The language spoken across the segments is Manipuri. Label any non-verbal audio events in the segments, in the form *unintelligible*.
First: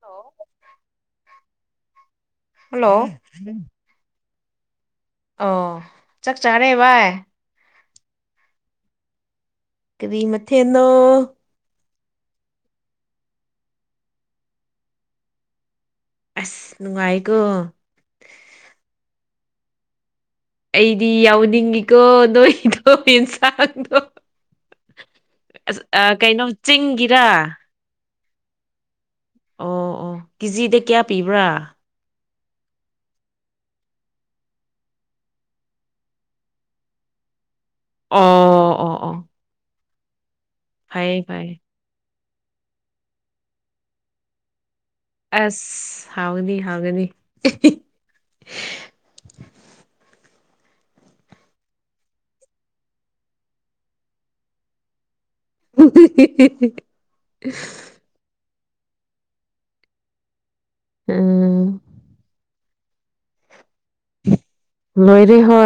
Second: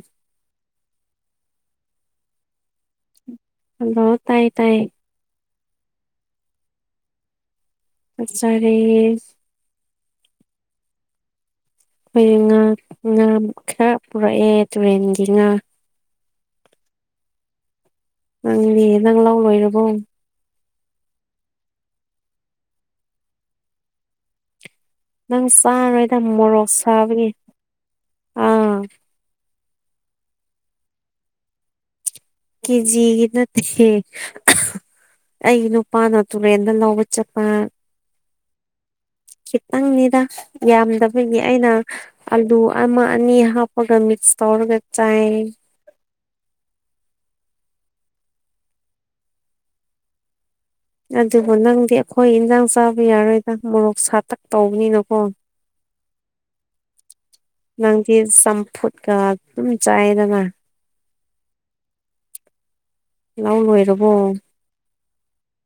ꯍꯜꯂꯣ ꯍꯜꯂꯣ ꯇꯥꯏꯌꯦ ꯇꯥꯏꯌꯦ ꯑꯣ ꯆꯥꯛ ꯆꯥꯔꯦ ꯚꯏ ꯑꯆꯔ ꯀꯔꯤ ꯃꯊꯦ ꯅꯣ ꯑꯩꯣꯏ ꯉꯥ ꯉꯥ ꯈꯔ ꯄꯨꯔꯛꯑꯦ ꯇꯨꯔꯦꯟꯒꯤ ꯉꯥ ꯑꯁ ꯅꯨꯡꯉꯥꯏꯀꯣ ꯅꯪꯅꯦ ꯅꯪ ꯂꯧꯥꯎ ꯂꯣꯏꯔꯕꯣ ꯑꯩꯗꯤ ꯌꯥꯎꯅꯤꯡꯉꯤꯀꯣ ꯅꯣꯏꯗꯣ ꯌꯦꯟꯁꯥꯡꯗꯣ ꯅꯪ ꯑꯁ ꯆꯥꯔꯣꯏꯗ ꯀꯩꯅꯣ ꯃꯣꯔꯣꯛ ꯆꯤꯡꯒꯤꯔꯥ ꯁꯥꯕꯒꯤ ꯑꯥ ꯑꯣ ꯑꯣ ꯀꯦꯖꯤꯗ ꯀꯌꯥ ꯄꯤꯕ꯭ꯔꯥ ꯀꯦꯖꯤꯒꯤ ꯅꯠꯇꯦ ꯑꯩ ꯅꯨꯄꯥꯅ ꯇꯨꯔꯦꯟꯗ ꯂꯧꯕ ꯆꯠꯄ ꯑꯣ ꯑꯣ ꯑꯣ ꯅꯪꯅꯤꯗ ꯐꯩꯌꯦ ꯌꯥꯝꯗꯕꯩꯅꯤ ꯐꯩꯌꯦ ꯑꯩꯅ ꯑꯂꯨ ꯑꯃ ꯑꯅꯤ ꯍꯥꯞꯄꯒ ꯃꯤꯛꯁ ꯇꯧꯔꯒ ꯆꯥꯏ ꯑꯁ ꯍꯥꯎꯒꯅꯤ ꯍꯥꯎꯒꯅꯤ ꯑꯗꯨꯕꯨ ꯅꯪꯗꯤ ꯑꯩꯈꯣꯏ ꯏꯟꯖꯥꯡ ꯆꯥꯕ ꯌꯥꯔꯣꯏꯗ ꯃꯣꯔꯣꯛ ꯁꯥꯇꯛ ꯇꯧꯕꯅꯤꯅꯀꯣ ꯎ ꯅꯪꯗꯤ ꯆꯝꯐꯨꯠꯀ ꯑꯗꯨꯝ ꯆꯥꯏꯗꯅ ꯎꯝ ꯂ ꯂꯣꯏꯔꯕꯣ ꯂꯣꯏꯔ ꯍ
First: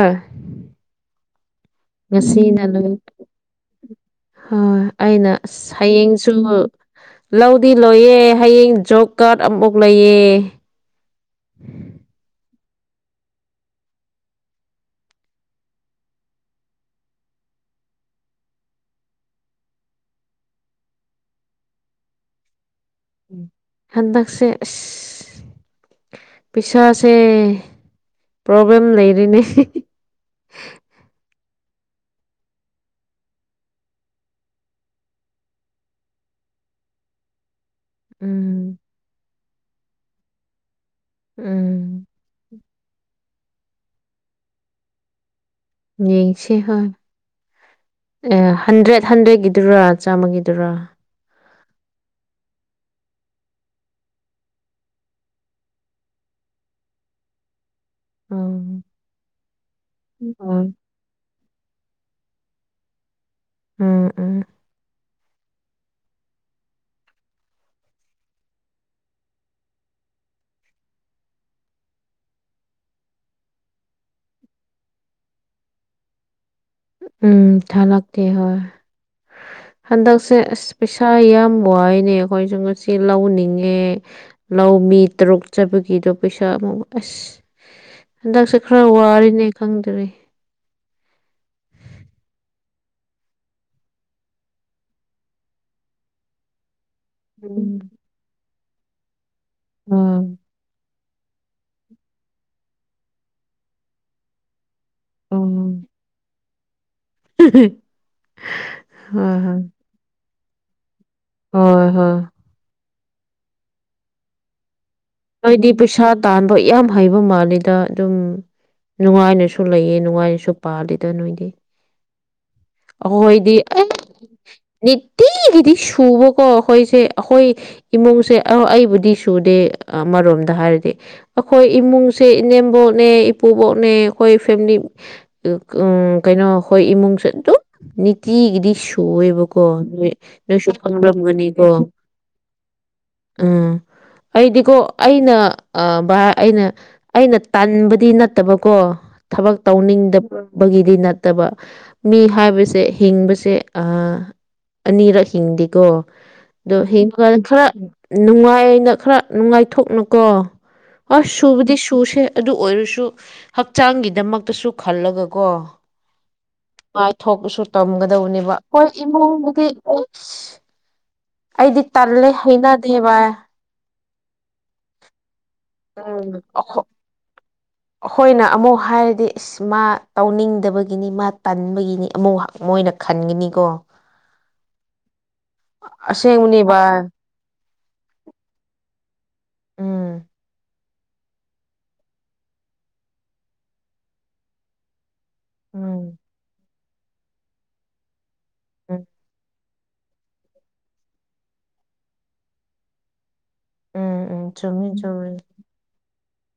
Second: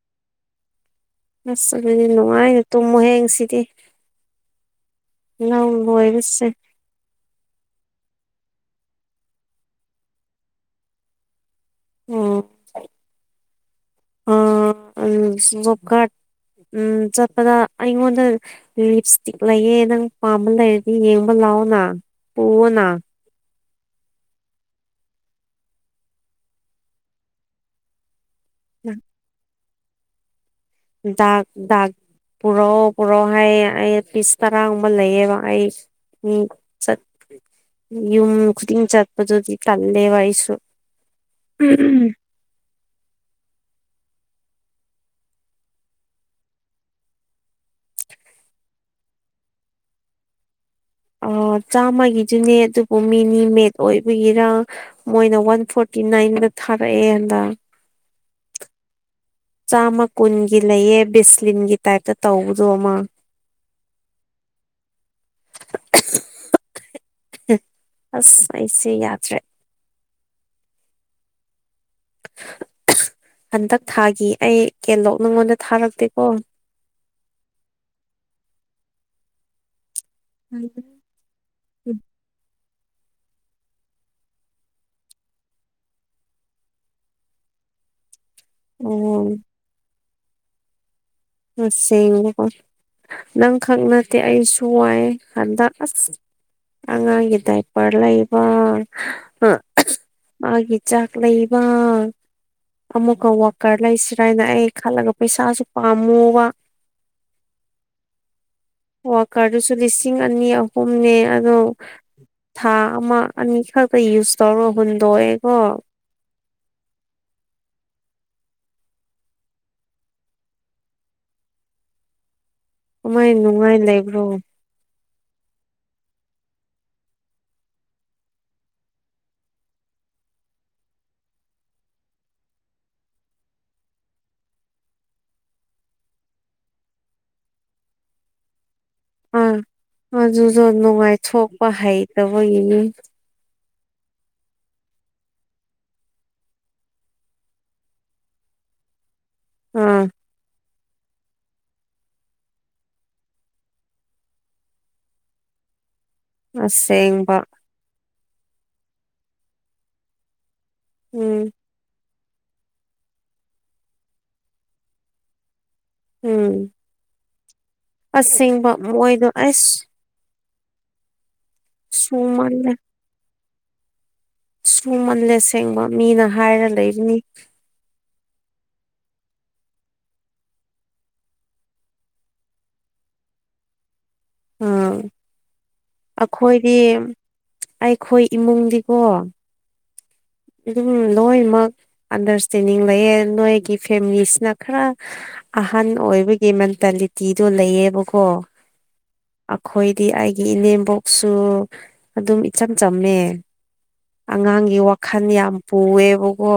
ꯑꯁ ꯑꯗꯨꯗꯤ ꯅꯨꯡꯉꯥꯏꯅꯦ ꯇꯨꯝꯃꯣ ꯍꯌꯦ ꯁꯤꯗꯤ ꯍꯣꯏ ꯑꯩꯅ ꯍꯌꯦꯡꯁꯨ ꯂꯧꯗꯤ ꯂꯣꯏꯌꯦ ꯍꯌꯦꯡ ꯖꯣꯕ ꯀꯥꯔꯗ ꯑꯃꯨꯛ ꯂꯩꯌꯦ ꯎꯝ ꯑ ꯎꯣꯥ ꯎꯝ ꯆꯠꯄꯗ ꯑꯩꯉꯣꯟꯗ ꯂꯤꯞ ꯏꯁꯇꯤꯛ ꯂꯩꯌꯦ ꯅꯪ ꯄꯥꯝꯕ ꯂꯩꯔꯗꯤ ꯌꯦꯡꯕ ꯂꯥꯛ ꯍꯥꯎꯅ ꯄꯅ ꯍꯥꯟꯗꯥꯛꯁꯦ ꯄꯁꯥꯁꯦ ꯄ꯭ꯔꯣꯕ꯭ꯂꯦꯝ ꯂꯩꯔꯤꯅꯦ ꯗ ꯗ ꯄꯨꯔꯛꯑꯣ ꯄꯨꯔꯛꯑꯣ ꯍꯥꯏꯌꯦ ꯑꯩ ꯄꯤꯁ ꯇꯔꯥꯒꯨꯝꯕ ꯂꯩꯑꯕ ꯑꯩ ꯎꯝ ꯌꯨꯝ ꯎꯝ ꯈꯨꯗꯤꯡ ꯆꯠꯄꯗꯨꯗꯤ ꯀꯜꯂꯦ ꯋꯥꯔꯤꯁꯨ ꯎꯝ ꯅꯁꯦ ꯍ ꯑꯦ ꯍꯟꯗ꯭ꯔꯦꯠ ꯍꯟꯗ꯭ꯔꯦꯠꯀꯤꯗꯨꯔꯥ ꯆꯥꯝꯃꯒꯤꯗꯨꯔ ꯑꯣ ꯆꯥꯃꯒꯤꯗꯨꯅꯦ ꯑꯗꯨꯕꯨ ꯃꯤꯅꯤ ꯃꯦꯗ ꯑꯣꯏꯕꯒꯤꯔ ꯃꯣꯏꯅ ꯋꯥꯟ ꯐꯣꯔꯇꯤ ꯅꯥꯏꯟ ꯊꯔꯌꯦꯗ ꯑ ꯆꯥꯃ ꯀꯨꯟꯒꯤ ꯎꯝ ꯂꯩꯑ ꯕꯤꯁꯂꯤꯟꯒꯤ ꯇꯥꯏꯞꯇ ꯇꯧꯕꯗꯣ ꯑꯃꯃ ꯎꯝ ꯎꯝ *inaudible* ꯑꯁ ꯑꯩꯁꯦ ꯌꯥꯗ꯭ꯔꯦ ꯍꯟꯗꯛ ꯊꯥꯒꯤ ꯑꯩ ꯀꯦꯟꯂꯣꯛ ꯅꯉꯣꯟꯗ ꯊꯥꯔꯛꯇꯦꯀꯣ ꯎꯝ ꯊꯥ ꯂꯥꯛꯇ ꯍ ꯍꯟꯗꯛꯁꯦ ꯑꯁ ꯄꯩꯁꯥ ꯌꯥꯝ ꯋꯥꯏꯅꯦ ꯑꯩꯈꯣꯏꯁꯨ ꯉꯁꯤ ꯁꯤ ꯂꯧꯅꯤꯡꯉꯦ ꯂꯧ ꯃꯤ ꯇꯔꯨꯛ ꯆꯕꯒꯤꯗꯣ ꯄꯩꯁꯥ ꯑꯃꯨ ꯑꯁ *inaudible* ꯍꯟꯗꯛꯁꯦ ꯈꯔ ꯑꯣ ꯋꯥꯔꯤꯔꯤꯅꯦ ꯈꯪꯗꯔꯤꯦ ꯁ ꯏꯀꯣ ꯅꯪ ꯈꯛ ꯅꯠꯇꯦ ꯑꯩꯁꯨ ꯋꯥꯏ ꯍꯟꯗꯛ ꯑꯁ ꯍꯉꯒꯗꯦ ꯎꯝ ꯄꯔ ꯂꯩ ꯂꯩꯕ ꯆꯥꯛ ꯂꯩꯕ ꯑꯃꯨꯛꯀ ꯋꯥꯀꯔ ꯂꯩꯁꯤꯔꯥ ꯍꯥꯏꯅ ꯑꯩ ꯂꯒ ꯄꯩ ꯁꯥꯁꯨꯄꯥ ꯎꯝ *inaudible* ꯑꯅꯤ ꯍꯣꯏ ꯍꯣꯏ ꯑꯍꯨꯝꯅꯦ ꯑꯗꯣ ꯍꯣꯏ ꯍꯣꯏ ꯊꯥ ꯑꯃ ꯑꯅꯤꯈꯛꯇ ꯌꯨꯁ ꯇꯧꯔꯣ ꯅꯣꯏꯗꯤ ꯄꯩꯁꯥ ꯇꯥꯟꯕ ꯌꯥꯝ ꯍꯩꯕ ꯃꯥꯜꯂꯤꯦꯗ ꯑꯗꯨꯝ ꯅꯨꯡꯉꯥꯏꯅꯁꯨ ꯂꯩꯌꯦ ꯅꯨꯡꯉꯥꯏꯅꯁꯨ ꯄꯥꯜꯂꯤꯗ ꯅꯣꯏꯗꯤ ꯀꯃꯥꯏ ꯑꯣꯏꯗꯤ ꯅꯨꯡꯉꯥꯏ ꯂꯩꯕ꯭ꯔꯣ ꯇꯤꯒꯤꯗꯤ ꯁꯨꯕꯀꯣ ꯑꯩꯈꯣꯏꯁꯦ ꯑꯩꯈꯣꯏ ꯏꯃꯨꯡꯁꯦ ꯑꯩꯕꯨꯗꯤ ꯁꯨꯗꯦ ꯑꯃꯔꯣꯝꯗ ꯍꯥꯏꯔꯗꯤ ꯑꯩꯈꯣꯏ ꯏꯃꯨꯡꯁꯦ ꯏꯅꯦꯝꯕꯣꯛꯅꯦ ꯏꯄꯨꯕꯣꯛꯅꯦ ꯑꯩꯈꯣꯏ ꯐꯦꯃꯤꯂꯤ ꯎꯝ ꯀꯩꯅꯣ ꯍꯣꯏ ꯏꯃꯨꯡ ꯆꯠ ꯑꯗꯨ ꯅꯤꯇꯤ꯭ꯔꯤꯁ ꯑꯥ ꯊꯣꯛꯑꯦꯕꯀꯣ ꯅꯣꯏ ꯅꯣꯏꯁꯨ ꯑꯗꯨꯗꯣ ꯈꯪꯔꯝꯒꯅꯤꯀꯣ ꯅꯨꯡꯉꯥꯏꯊꯣꯛꯄ ꯍꯩꯇꯕꯒꯤꯅꯤ ꯎꯝ *inaudible* ꯑꯩꯗꯤꯀꯣ ꯑꯩꯅ ꯚ ꯑꯩꯅ ꯑꯩꯅ ꯇꯟꯕꯗꯤ ꯅꯠꯇꯕꯀꯣ ꯊꯕꯛ ꯑꯥ ꯇꯧꯅꯤꯡꯗꯕꯒꯤꯗꯤ ꯅꯠꯇꯕ ꯃꯤ ꯍꯥꯏꯕꯁꯦ ꯍꯤꯡꯕꯁꯦ ꯑꯅꯤꯔꯛ ꯍꯤꯡꯗꯦꯀꯣ ꯑꯗꯨ ꯍꯤꯡꯕꯗ ꯑꯁꯦꯡꯕ ꯈꯥꯔ ꯅꯨꯡꯉꯥꯏꯅ ꯈꯔ ꯅꯨꯡꯉꯥꯏꯊꯣꯛꯅꯨꯀꯣ ꯑꯁ ꯎꯝ ꯁꯨꯕꯗꯤ ꯁꯨꯁꯦ ꯑꯗꯨ ꯑꯣꯏꯔꯁꯨ ꯍꯛꯆꯥꯡꯒꯤꯗꯃꯛꯇꯁꯨ ꯈꯜꯂꯒꯀꯣ ꯎꯝ ꯅꯨꯡꯉꯥꯢꯊꯣꯛꯄꯁꯨ ꯇꯝꯒꯗꯕꯅꯦꯕ ꯑꯁꯦꯡꯕ ꯍꯣꯢ ꯃꯣꯏꯗꯣ ꯏꯃꯨꯡꯕꯨꯗꯤ ꯑꯁ ꯑꯩꯗꯤ ꯇꯜꯂꯦ ꯁꯨꯃꯜꯂꯦ ꯍꯩꯅꯗꯦꯕ ꯁꯨꯃꯜꯂꯦ ꯁꯦꯡꯕ ꯃꯤꯅ ꯎꯝ ꯍꯥꯏꯔ ꯂꯩꯕꯅꯤ ꯑꯩꯈꯣꯏꯅ ꯑꯃꯨꯛ ꯍꯥꯏꯔꯗꯤ ꯢꯁ ꯃꯥ ꯇꯧꯅꯤꯡꯗꯕꯒꯤꯅꯤ ꯃꯥ ꯇꯟꯕꯒꯤꯅꯤ ꯑꯃꯨꯛ ꯃꯣꯏꯅ ꯈꯟꯒꯅꯤꯀꯣ ꯎꯝ ꯑꯁꯦꯡꯕꯅꯦ ꯑꯩꯈꯣꯏꯗꯤ ꯚꯥꯏ ꯑꯩꯈꯣꯏ ꯏꯃꯨꯡꯗꯤꯀꯣ ꯎꯝ ꯑꯗꯨꯝ ꯂꯣꯏꯅꯃꯛ ꯑꯟꯗꯔꯁꯇꯦꯟꯗꯤꯡ ꯂꯩꯌꯦ ꯅꯣꯏꯒꯤ ꯐꯦꯃꯤꯂꯤꯁꯤꯅ ꯈꯔ ꯑꯍꯟ ꯎꯝ ꯑꯣꯏꯕꯒꯤ ꯃꯦꯟꯇꯦꯜꯂꯤꯇꯤꯗꯣ ꯂꯩꯌꯦꯕꯀꯣ *unintelligible* ꯑꯩꯈꯣꯏꯗꯤ ꯑꯩꯒꯤ ꯏꯅꯦꯝꯕꯣꯛꯁꯨ ꯑꯗꯨꯝ ꯏꯆꯝ ꯆꯝꯃꯦ ꯎꯝ ꯎꯝ ꯑꯉꯥꯡꯒꯤ ꯆꯨꯝꯃꯤ ꯋꯥꯈꯜ ꯆꯨꯝꯃꯤ ꯌꯥꯝ ꯄꯨꯑꯦꯕꯀꯣ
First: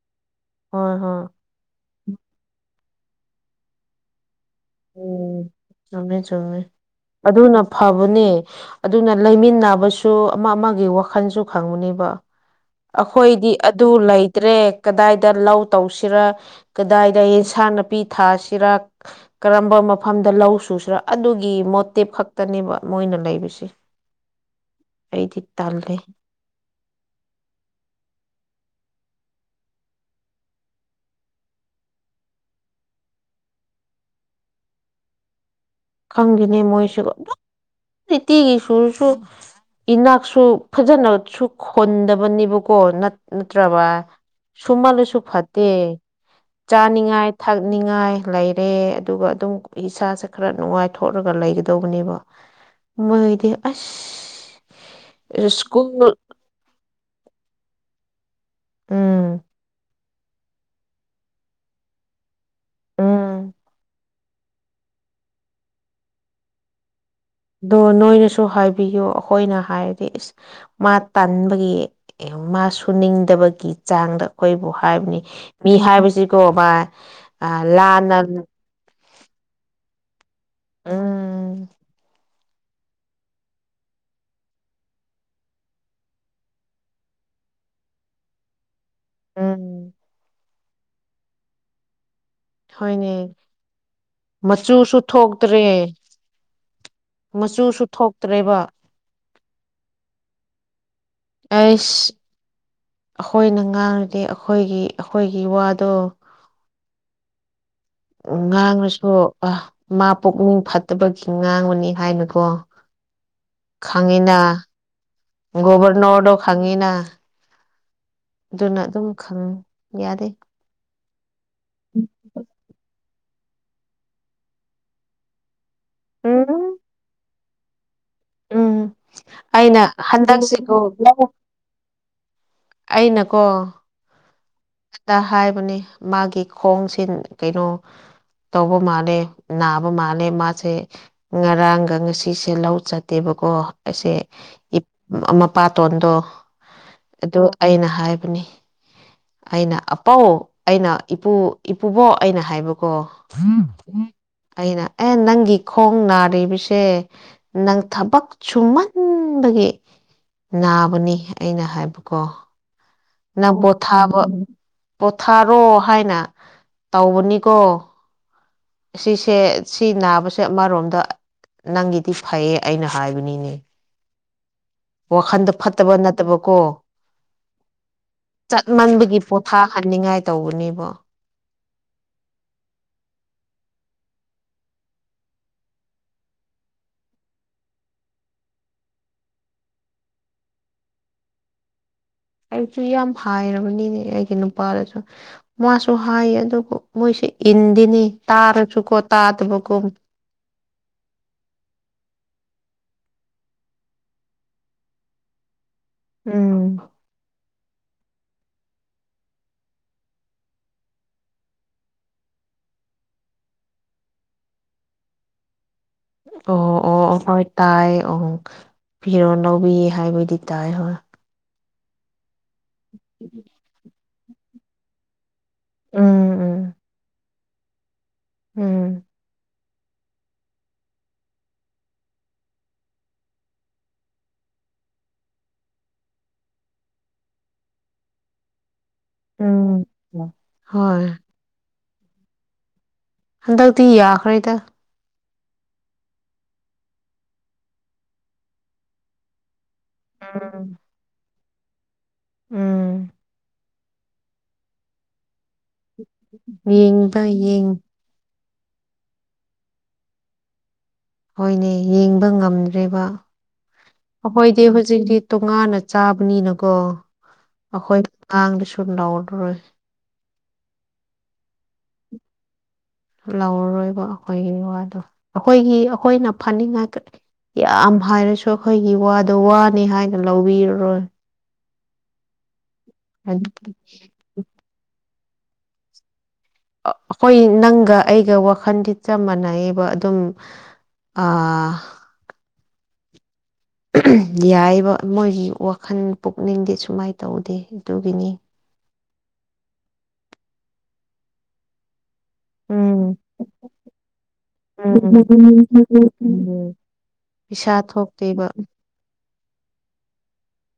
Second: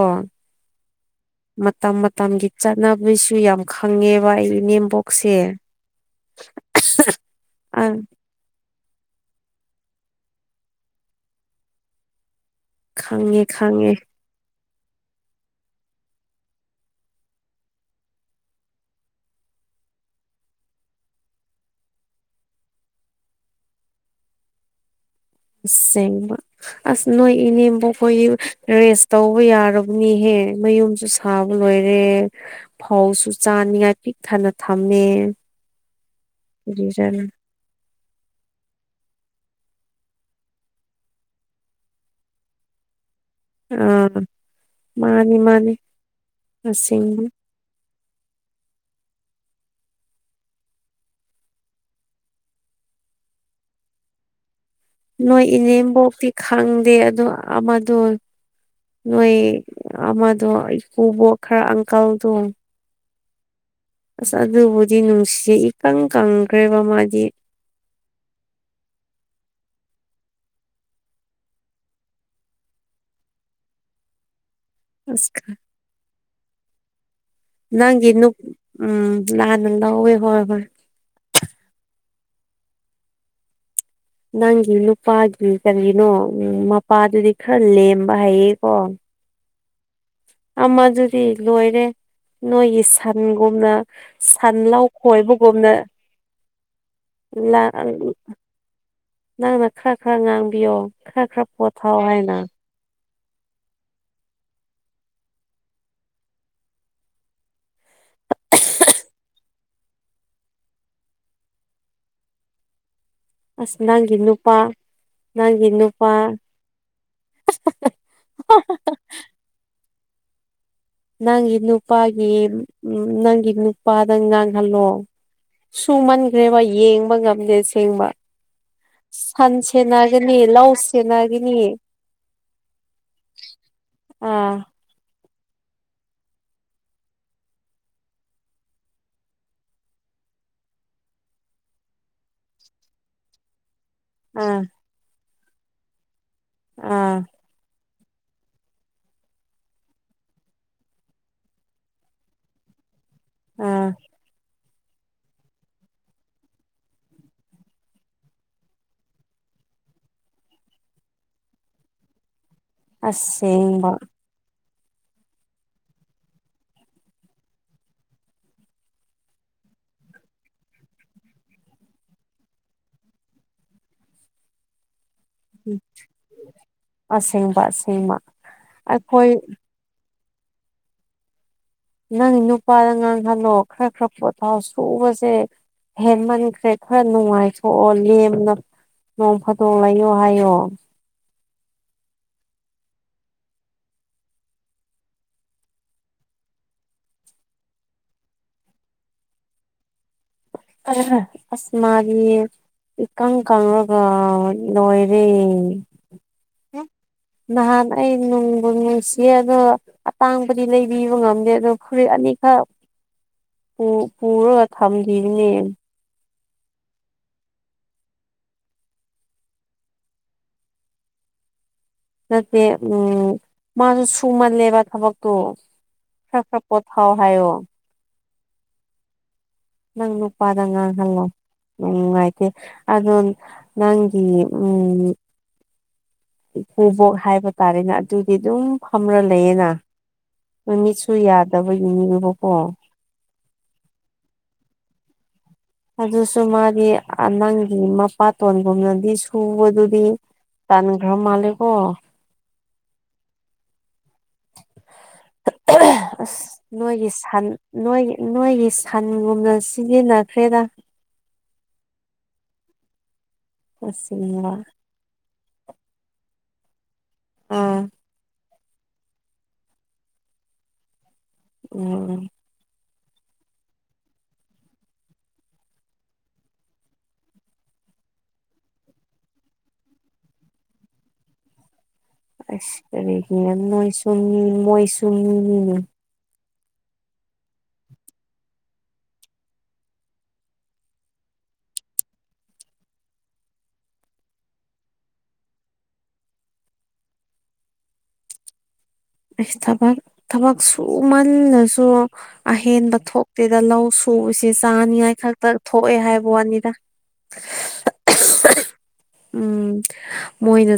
ꯍꯣꯏ ꯍꯣꯏ ꯃꯇꯝ ꯃꯇꯝꯒꯤ ꯆꯠꯅꯕꯤꯁꯨ ꯌꯥꯝ ꯈꯪꯉꯦꯕ ꯑꯩ ꯏꯅꯦꯝꯕꯣꯛꯁꯦ ꯎꯝ ꯆꯨꯝꯃꯦ ꯆꯨꯝꯃꯦ ꯑꯗꯨꯅ ꯑꯪ ꯐꯕꯅꯦ ꯑꯗꯨꯅ ꯂꯩꯃꯤꯟꯅꯕꯁꯨ ꯑꯃ ꯑꯃꯒꯤ ꯋꯥꯈꯜꯁꯨ ꯈꯪꯕꯅꯦꯕ ꯈꯪꯉꯦ ꯑꯩꯈꯣꯏꯗꯤ ꯑꯗꯨ ꯈꯪꯉꯦ ꯂꯩꯇ꯭ꯔꯦ ꯀꯗꯥꯏꯗ ꯂꯧ ꯇꯧꯁꯤꯔ ꯀꯗꯥꯏꯗ ꯑꯦꯟꯁꯥꯡ ꯅꯥꯄꯤ ꯊꯥꯁꯤꯔ ꯀꯔꯝꯕ ꯃꯐꯝꯗ ꯂꯧ ꯁꯨꯁꯤꯔꯥ ꯑꯗꯨꯒꯤ ꯃꯣꯇꯤꯞ ꯈꯛꯇꯅꯦꯕ ꯃꯣꯏꯅ ꯂꯩꯕꯁꯦ *inaudible* ꯑꯩꯗꯤ ꯇꯜꯂꯦ ꯑꯁꯦꯡꯕ ꯑꯁ ꯅꯣꯏ ꯏꯅꯦꯝꯕꯣꯛꯈꯣꯏ ꯔꯦꯁ ꯇꯧꯕ ꯌꯥꯔꯕꯅꯤꯍꯦ ꯃꯌꯨꯝꯁꯨ ꯁꯥꯕ ꯂꯣꯏꯔꯦ ꯐꯧꯁꯨ ꯆꯥꯅꯤꯡꯉꯥꯏ ꯄꯤꯛ ꯊꯥꯟꯅ ꯊꯝꯃꯦ ꯈꯪꯗꯦꯅꯦ ꯃꯣꯏꯁꯨ ꯀꯔꯤꯔ ꯑꯗꯨꯛ ꯅꯨꯡꯇꯤꯒꯤ ꯁꯨꯔꯁꯨ ꯏꯅꯥꯛꯁꯨ ꯐꯖꯅꯁꯨ ꯈꯨꯟꯗꯕꯅꯦꯕꯀꯣ ꯅꯠꯇ꯭ꯔꯕ ꯑꯥ ꯁꯨꯃꯜꯂꯁꯨ ꯃꯥꯅꯤ ꯐꯠꯇꯦ ꯃꯥꯅꯤ ꯑꯁꯦꯡꯕ ꯆꯥꯅꯤꯡꯉꯥꯏ ꯊꯛꯅꯤꯡꯉꯥꯏ ꯂꯩꯔꯦ ꯑꯗꯨꯒ ꯑꯗꯨꯝ ꯏꯁꯥꯁꯦ ꯈꯔ ꯅꯨꯡꯉꯥꯏꯊꯣꯛꯂꯒ ꯂꯩꯒꯗꯧꯕꯅꯦꯕ ꯃꯣꯏꯗꯤ ꯑꯁ ꯅꯣꯏ ꯁ꯭ꯀꯨꯜ ꯏꯅꯦꯝꯕꯣꯛꯇꯤ ꯈꯪꯗꯦ ꯑꯗꯣ ꯑꯃꯗꯣ ꯅꯣꯏ ꯎꯝ ꯑꯃꯗꯣ ꯏꯀꯨꯕꯣꯛ ꯈꯔ ꯑꯪꯀꯜꯗꯣ ꯎꯝ ꯑꯁ ꯑꯗꯨꯕꯨꯗꯤ ꯅꯨꯡꯁꯤ ꯏꯀꯪ ꯀꯪꯈ꯭ꯔꯦꯕ ꯃꯥꯗꯤ ꯑꯗꯣ ꯅꯣꯏꯅꯁꯨ ꯍꯥꯏꯕꯤꯌꯨ ꯑꯩꯈꯣꯏꯅ ꯍꯥꯏꯔꯗꯤ ꯏꯁ ꯃꯥ ꯇꯟꯟꯕꯒꯤ ꯃꯥ ꯁꯨꯨꯅꯤꯡꯗꯕꯒꯤ ꯆꯥꯡꯗ ꯑꯩꯈꯣꯏꯕꯨ ꯍꯥꯏꯕꯅꯤ ꯑꯁ ꯃꯤ ꯍꯥꯏꯕꯁꯤꯀꯣ ꯃꯥ ꯅꯪꯒꯤ ꯂꯥꯟꯅ ꯅꯨꯞ ꯎꯝ ꯂꯥꯟꯅ ꯂꯧꯑꯦ ꯍꯣꯏ ꯍꯣꯏ ꯎꯝ ꯅꯪꯒꯤ ꯅꯨꯄꯥꯒꯤ ꯀꯔꯤꯅꯣ ꯃꯄꯥꯗꯨꯗꯤ ꯈꯔ ꯂꯦꯝꯕ ꯍꯩꯌꯦꯀꯣ ꯎꯝ ꯑꯃꯗꯨꯗꯤ ꯂꯣꯏꯔꯦ ꯅꯣꯏꯒꯤ ꯍꯣꯏꯅꯦ ꯁꯟꯒꯨꯝꯅ ꯁꯟ ꯂꯧ ꯃꯆꯨꯁꯨ ꯊꯣꯛꯇ꯭ꯔꯦ ꯈꯣꯏꯕꯒꯨꯝꯅ ꯂ ꯃꯆꯨꯁꯨ *unintelligible* ꯊꯣꯛꯇ꯭ꯔꯦꯕ ꯅꯪꯅ ꯈꯔ ꯈꯔ ꯉꯥꯡꯕꯤꯌꯣ ꯈꯔ ꯈꯔ ꯄꯣꯊꯥꯎ ꯑꯩꯁ ꯍꯥꯏꯅ ꯑꯩꯈꯣꯏꯅ ꯉꯥꯡꯔꯗꯤ ꯑꯩꯈꯣꯏꯒꯤ ꯑꯩꯈꯣꯏꯒꯤ ꯋꯥꯗꯣ ꯎ ꯉꯥꯡꯉꯁꯨ ꯑ ꯃꯥ ꯄꯨꯛꯅꯤꯡ ꯐꯠꯇꯕꯒꯤ ꯉꯥꯡꯕꯅꯤ ꯍꯥꯏꯅꯀꯣ ꯑꯁ ꯅꯪꯒꯤ ꯈꯉꯤꯅ ꯅꯨꯄꯥ ꯅꯪꯒꯤ ꯅꯨꯄꯥ ꯣꯕꯔꯅꯗꯣ ꯈꯉꯤꯅ ꯑꯗꯨꯅ ꯑꯗꯨꯝ ꯈꯪ ꯌꯥꯔꯦ ꯅꯪꯒꯤ ꯅꯨꯄꯥꯒꯤ ꯎ ꯅꯪꯒꯤ ꯅꯨꯄꯥꯗꯪ ꯉꯥꯡꯍꯜꯂꯣ ꯁꯨꯃꯟꯈ꯭ꯔꯦꯕ ꯎꯝ ꯌꯦꯡꯕ ꯉꯝꯗꯦ ꯁꯦꯡꯕ ꯎꯝ ꯁꯟ ꯑꯩꯅ ꯁꯦꯟꯅꯒꯅꯤ ꯂꯧ ꯍꯟꯗꯛꯁꯤꯀꯣ ꯁꯦꯟꯅꯒꯅꯤ ꯑꯩꯅꯀꯣ ꯑꯥ ꯍꯥꯏꯕꯅꯤ ꯃꯥꯒꯤ ꯈꯣꯡꯁꯤ ꯀꯩꯅꯣ ꯇꯧꯕ ꯃꯥꯜꯂꯦ ꯅꯥꯕ ꯃꯥꯜꯂꯦ ꯃꯥꯁꯦ ꯉꯔꯥꯡꯒ ꯉꯁꯤꯁꯦ ꯂꯧ ꯆꯠꯇꯦꯕ ꯣ ꯑꯩꯁꯦ ꯑꯥ ꯃꯄꯥꯇꯣꯟꯗꯣ ꯑꯥ ꯑꯗꯨ ꯑꯩꯅ ꯍꯥꯏꯕꯅꯤ ꯑꯩꯅ ꯑꯄꯥꯎ ꯑꯩꯅ ꯏꯄꯨ ꯏꯄꯨꯕꯣ ꯑꯩꯅ ꯍꯥꯏꯕꯀꯣ ꯎꯝ ꯑꯥ ꯑꯩꯅ ꯑꯦ ꯅꯪꯒꯤ ꯈꯣꯡ ꯅꯥꯔꯤꯕꯁꯦ ꯅꯪ ꯊꯕꯛ ꯁꯨꯝꯍꯟꯕ ꯑꯗꯨꯒꯤ ꯅꯥꯕꯅꯤ ꯑꯩꯅ ꯍꯥꯏꯕꯀꯣ ꯑꯁꯦꯡꯕ ꯅꯕꯣꯊꯥꯕ ꯄꯣꯊꯥꯔꯣ ꯍꯥꯏꯅ ꯇꯧꯕꯅꯤꯀꯣ ꯁꯤꯁꯦ ꯁꯤ ꯅꯥꯕꯁꯦ ꯑꯃꯔꯣꯝꯗ ꯅꯪꯒꯤꯗꯤ ꯐꯩꯌꯦ ꯑꯩꯅ ꯍꯥꯏꯕꯅꯤꯅꯦ *unintelligible* ꯋꯥꯈꯟꯗ ꯐꯠꯇꯕ ꯅꯠꯇꯕꯀꯣ ꯑꯁꯦꯡꯕ ꯑꯁꯦꯡꯕ ꯆꯠꯃꯟꯕꯒꯤ ꯑꯩꯈꯣꯏ ꯄꯣꯊꯥꯍꯟꯅꯤꯡꯉꯥꯏ ꯇꯧꯕꯅꯦꯕꯣ ꯅꯪ ꯅꯨꯄꯥꯗ ꯉꯥꯡꯍꯜꯂꯣ ꯈꯔ ꯈꯔ ꯄꯣꯊꯥꯎ ꯁꯨꯕꯁꯦ ꯍꯦꯟꯃꯟꯁꯦ ꯈꯔ ꯅꯨꯡꯉꯥꯏꯊꯣꯛꯑꯣꯦꯝꯅ ꯅꯣꯡ ꯐꯗꯣ ꯂꯩꯌꯣ ꯍꯥꯏꯌꯣ ꯑꯌꯨꯛꯁꯨ ꯌꯥꯝ ꯍꯥꯏꯔꯕꯅꯤꯅꯦ ꯑꯩꯒꯤ ꯅꯨꯄꯥꯗꯁꯨ ꯃꯥꯁꯨ ꯍꯥꯏꯌꯦ ꯑꯗꯨꯕꯨ ꯃꯣꯏꯁꯤ ꯏꯟꯗꯤꯅꯤ ꯇꯥꯔꯁꯨꯀꯣ ꯇꯥꯗꯕꯒꯨꯝ ꯑꯁ ꯃꯥꯒꯤ ꯏꯀꯪ ꯀꯉꯒ ꯂꯣꯏꯗꯤ ꯎꯝ ꯅꯍꯥꯟ ꯑꯩ ꯅꯨꯡꯕꯨ ꯅꯨꯡꯁꯤꯌꯦ ꯑꯗꯣ ꯑꯇꯥꯡꯕꯗꯤ ꯂꯩꯕꯤꯕ ꯉꯝꯗꯦ ꯑꯗꯣ ꯐꯨꯔꯤꯠ ꯑꯅꯤꯈꯛ ꯄꯨ ꯄꯔ ꯊꯝꯗꯔꯅꯤ ꯑꯣ ꯑꯣ ꯑꯣ ꯍꯣꯏ ꯇꯥꯏ ꯑ ꯐꯤꯔꯣ ꯂꯧꯕꯤꯌꯦ ꯍꯥꯏꯕꯗꯤ ꯇꯥꯏ ꯍꯣꯏ ꯅꯠꯇꯦ ꯎꯝ ꯃꯥꯁꯨ ꯁꯨꯃꯜꯂꯦꯕ ꯊꯕꯛ ꯇꯣ ꯎꯝ ꯐꯥꯛ ꯎꯝ ꯄꯊ ꯍꯥꯋꯥ ꯍꯥꯏꯣ ꯎꯝ ꯅꯪ ꯅꯨ ꯎꯄꯥꯗꯉ ꯍꯜꯂꯣ ꯎꯝ ꯑꯦ ꯑ ꯅꯪꯒꯤ ꯎꯝ ꯏ ꯈꯨꯨꯕꯣꯛ ꯍꯥꯏꯕ ꯇꯥꯔꯦꯅꯦ ꯑꯗꯨꯒꯤ ꯑꯗꯨꯝ ꯐꯝꯔ ꯂꯩꯌꯦꯅ ꯎꯝ ꯍꯣꯏ ꯃꯃꯤꯠꯁꯨ ꯌꯥꯗꯕꯒꯤꯅꯦꯕꯀꯣ ꯍꯟꯗꯛꯇꯤ ꯌꯥꯈ꯭ꯔꯦꯗ ꯑꯗꯨꯁꯨ ꯃꯥꯗꯤ ꯅꯪꯒꯤ ꯃꯄꯥꯇꯣꯟꯒꯨꯝꯅꯗꯤ ꯁꯨꯕꯗꯨ ꯎꯝ ꯇꯥꯟꯒ꯭ꯔ ꯃꯥꯂꯦꯀꯣ ꯎꯝ ꯑꯁ ꯅꯣꯏꯒꯤ ꯌꯦꯡꯕ ꯁꯟ ꯌꯦꯡ ꯅꯣꯏꯒꯤ ꯅꯣꯏꯒꯤ ꯁꯟꯒꯨꯝꯅ ꯁꯤꯖꯤꯟꯅꯈ꯭ꯔꯦꯗ ꯍꯣꯏꯅꯦ ꯌꯦꯡꯕ ꯉꯝꯗ꯭ꯔꯦꯕ ꯑꯁꯦꯡꯕ ꯑꯩꯈꯣꯏꯗꯤ ꯍꯧꯖꯤꯛꯇꯤ ꯇꯣꯉꯥꯟꯅ ꯆꯥꯕꯅꯤꯅꯀꯣ ꯑꯥ ꯑꯩꯈꯣꯏ ꯇꯥꯡꯗ ꯁ ꯂꯥꯎꯔꯔꯣꯏ ꯎꯝ ꯂꯧꯔꯔꯣꯏꯕ ꯑꯩꯈꯣꯏꯒꯤ ꯋꯥꯗꯣ ꯑꯩꯈꯣꯏꯒꯤ ꯑꯩꯈꯣꯏꯅ ꯐꯅꯤꯡꯉꯥꯏ ꯌꯥꯝ ꯍꯥꯏꯔꯁꯨ ꯑꯩꯈꯣꯏꯒꯤ ꯋꯥꯗꯣ ꯋꯥꯅꯤ ꯍꯥꯏꯅ ꯂꯧꯕꯤꯔꯔꯣꯏ ꯑꯁꯔꯦ ꯅꯣꯏꯁꯃꯤ ꯃꯣꯏꯁꯨꯃꯤ ꯍꯣꯏ ꯅꯪꯒ ꯑꯩꯒ ꯋꯥꯈꯟꯗꯤ ꯆꯞ ꯃꯥꯟꯅꯩꯑꯕ ꯑꯗꯨꯝ ꯑꯥ ꯌꯥꯏꯕ ꯃꯣꯏꯒꯤ ꯋꯥꯈꯜ ꯄꯨꯛꯅꯤꯡꯗꯦ ꯁꯨꯃꯥꯏꯅ ꯇꯧꯗꯦ ꯑꯗꯨꯒꯤꯅꯤ ꯑꯁ ꯊꯕꯛ ꯊꯕꯛ ꯁꯨꯃꯜꯂꯁꯨ ꯑꯍꯦꯟꯕ ꯎꯝ ꯊꯣꯛꯇꯦꯗ ꯂꯧ ꯁꯨꯁꯦ ꯆꯥꯅꯤꯉꯥꯏ ꯈꯛꯇ ꯊꯣꯛꯑꯦ ꯍꯥꯏꯕ ꯋꯥꯅꯤꯗ ꯄꯁꯥ ꯊꯣꯛꯇꯦꯕ ꯎꯝ ꯃꯣꯏꯅ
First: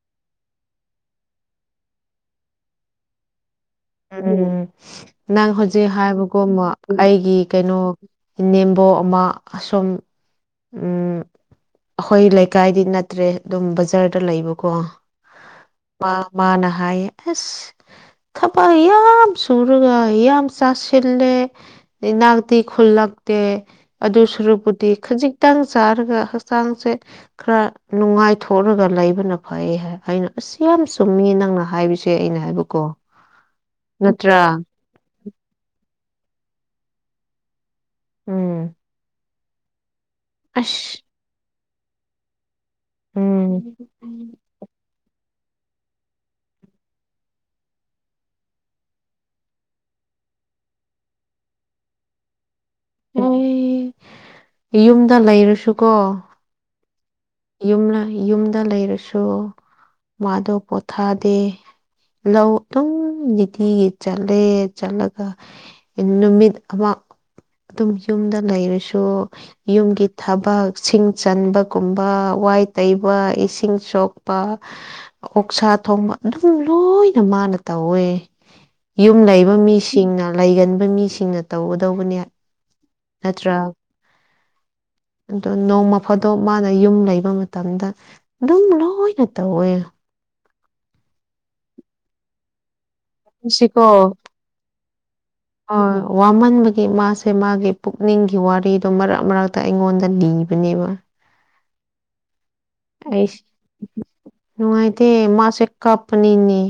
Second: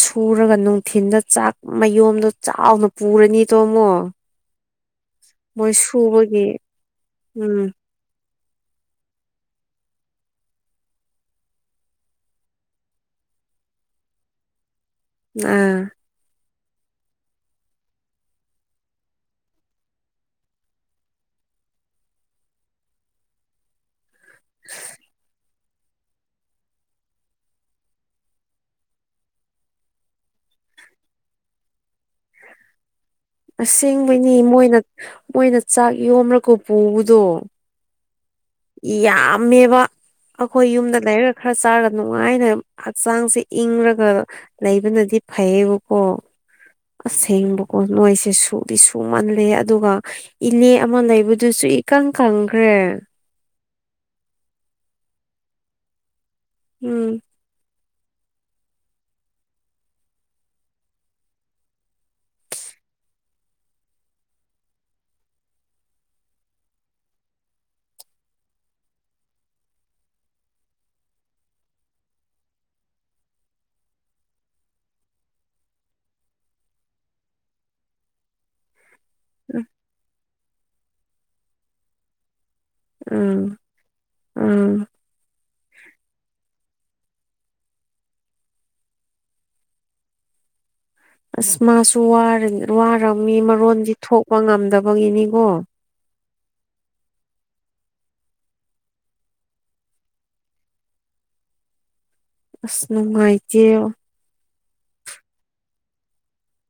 ꯁꯨꯔꯒ ꯅꯨꯡꯊꯤꯤꯟꯗ ꯆꯥꯛ ꯃꯌꯣꯗꯣ ꯆꯥꯎꯅ ꯄꯨꯔꯅꯤ ꯇꯣꯃꯣ ꯎꯝ ꯅꯪ ꯍꯧꯖꯤꯛ ꯍꯥꯏꯕꯒꯨꯝ ꯑꯩꯒꯤ ꯎꯝ ꯀꯩꯅꯣ ꯅꯦꯝꯕꯣ ꯑꯃ ꯑꯁꯨꯝ ꯑꯩꯈꯣꯏ ꯂꯩꯀꯥꯏꯗꯤ ꯅꯠꯇ꯭ꯔꯦ ꯑꯗꯨꯝ ꯕꯖꯥꯔꯗ ꯂꯩꯕꯀꯣ ꯑꯥ ꯃꯥ ꯃꯥꯅ ꯍꯥꯏꯥꯏ ꯑꯁ ꯈ ꯑꯄꯥ ꯌꯥꯝ ꯁꯨꯔꯒ ꯌꯥꯝ ꯆꯥꯁꯤꯜꯂꯦ ꯅꯥꯗꯤ ꯈꯨꯜꯂꯛꯇꯦ ꯑꯗꯨ ꯁꯨꯔꯨꯄꯗꯤ ꯈꯖꯤꯛꯇꯪ ꯆꯥꯔꯒ ꯍꯛꯆꯥꯡꯁꯦ ꯈꯔ ꯅꯨꯡꯉꯥꯏꯊꯣꯛꯑ ꯈꯣꯠꯂꯒ ꯂꯩꯕꯅ ꯐꯩ ꯍꯥꯏ ꯑꯩꯅ ꯑꯁ ꯌꯥꯝ ꯆꯨꯝꯃꯤ ꯅꯪꯅ ꯍꯥꯏꯕꯁꯦ ꯑꯩꯅ ꯍꯥꯏꯕꯀꯣ ꯑꯁꯦꯡꯕꯅꯤ ꯅꯠꯇ꯭ꯔꯥ ꯃꯣꯏꯅ ꯃꯣꯏꯅ ꯆꯥꯛ ꯌꯣꯝ꯭ꯔꯀꯣ ꯄꯨꯕꯗꯣ ꯎꯝ ꯌꯥꯝꯃꯦꯕ ꯑꯩꯈꯣꯏ ꯑꯁ ꯌꯨꯝꯗ ꯂꯩꯔꯒ ꯈꯔ ꯆꯥꯔꯒ ꯅꯨꯡꯉꯥꯏꯅ ꯍꯛꯆꯥꯡꯁꯦ ꯎꯝ ꯏꯪꯔꯒ ꯂꯩꯕꯅꯗꯤ ꯐꯩꯌꯦꯕꯀꯣ ꯑꯁꯦꯡꯕꯀꯣ ꯅꯣꯏꯁꯦ ꯁꯨꯗꯤ ꯁꯨꯃꯜꯂꯦ ꯑꯗꯨꯒ ꯏꯂꯦ ꯑꯃ ꯂꯩꯕꯗꯨꯁꯨ ꯁꯔꯤꯀꯪꯀꯈ꯭ꯔꯦ ꯍꯣꯏ ꯌꯨꯝꯗ ꯂꯩꯔꯨꯁꯨꯀꯣ ꯎꯝ ꯌ ꯌꯨꯝꯗ ꯂꯩꯔꯁꯨ ꯃꯥꯗꯣ ꯄꯣꯊꯥꯗꯦ ꯂꯧ ꯑꯗꯨꯝ ꯅꯤꯗꯤꯤꯒꯤ ꯆꯠꯂꯦ ꯆꯠꯂꯒ ꯅꯨꯃꯤꯠ ꯑꯃ ꯑꯗꯨꯝ ꯌꯨꯝꯗ ꯂꯩꯔꯁꯨ ꯌꯨꯝꯒꯤ ꯊꯕꯛ ꯁꯤꯡ ꯆꯟꯕꯒꯨꯝ ꯋꯥꯏ ꯇꯩꯕ ꯏꯁꯤꯡ ꯁꯣꯛꯄ ꯑꯣꯛꯁꯥ ꯊꯣꯡꯕ ꯑꯗꯨꯝ ꯂꯣꯏ ꯂꯣꯏꯅ ꯃꯥꯅ ꯇꯧꯋꯦ ꯌꯨꯝ ꯂꯩꯕ ꯃꯤꯁꯤꯡꯅ ꯂꯩꯒꯟꯕ ꯃꯤꯁꯤꯡꯅ ꯇꯧꯒꯗꯧꯕꯅꯦ ꯎꯝ ꯑ꯭ꯔꯥ ꯎꯝ ꯑꯗꯣ ꯅꯣꯡꯃ ꯐꯗꯣ ꯃꯥꯅ ꯌꯨꯝ ꯂꯩꯕ ꯃꯇꯝꯗ ꯑꯗꯨꯝ ꯂꯣꯏꯅ ꯇꯧꯋꯦ ꯑꯁ ꯃꯥꯁꯨ ꯋꯥꯔꯝꯃꯤ ꯃꯔꯣꯟꯁꯤ ꯊꯣꯛꯄ ꯉꯝꯗꯕꯒꯤꯅꯤ ꯑꯥ ꯋꯥꯃꯟꯕꯒꯤ ꯃꯥꯁꯦ ꯃꯥꯒꯤ ꯄꯨꯛꯅꯤꯡꯒꯤ ꯋꯥꯔꯤꯗꯣ ꯃꯔꯛ ꯃꯔꯛꯇ ꯑꯩꯉꯣꯟꯗ ꯂꯤꯕꯅꯦꯕ ꯑꯁ ꯅꯨꯡꯉꯥꯏꯇꯦ ꯅꯅꯨꯡꯉꯥꯏꯗꯤ ꯃꯥꯁ ꯀꯞꯄꯅꯤꯅꯤ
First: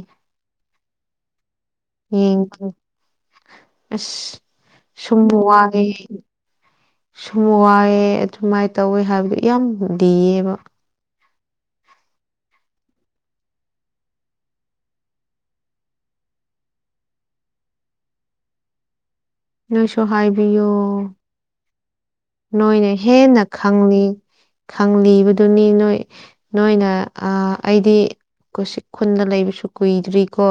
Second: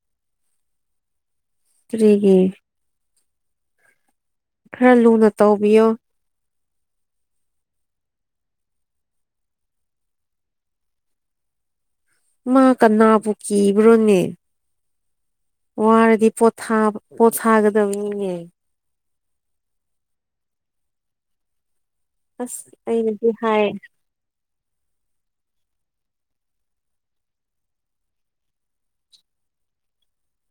ꯐꯔꯔꯤꯒꯦ ꯑꯁ ꯂꯨꯅ ꯁꯨꯝꯃꯨ ꯋꯥꯒꯦ ꯇꯧꯕꯤꯌꯣ ꯁꯨꯝ ꯋꯥꯏꯑꯦ ꯑꯗꯨꯃꯥꯏꯅ ꯇꯧꯋꯦ ꯍꯥꯏꯕꯗꯨ ꯌꯥꯝ ꯗꯤꯌꯦꯕ ꯃꯥ ꯀꯅꯥꯕꯨ ꯀꯕ꯭ꯔꯣꯅꯦ ꯋꯥꯔꯗꯤ ꯄꯣ ꯄꯣꯊꯥꯒꯗꯕꯅꯤꯅꯦ ꯅꯣꯏꯁꯨ ꯍꯥꯏꯕꯤꯌꯣ ꯑꯁ ꯅꯣꯏꯅ ꯑꯩꯅꯗꯤ ꯍꯦꯟꯅ ꯍꯥꯏ ꯈꯪꯂꯤ ꯈꯪꯂꯤꯕꯗꯨꯅꯤ ꯅꯣꯏ ꯅꯣꯏꯅ ꯑꯩꯗꯤ ꯀꯁꯤꯛ ꯈꯨꯗ ꯂꯩꯕꯁꯨ ꯀꯨꯏꯗ꯭ꯔꯤ ꯀꯣ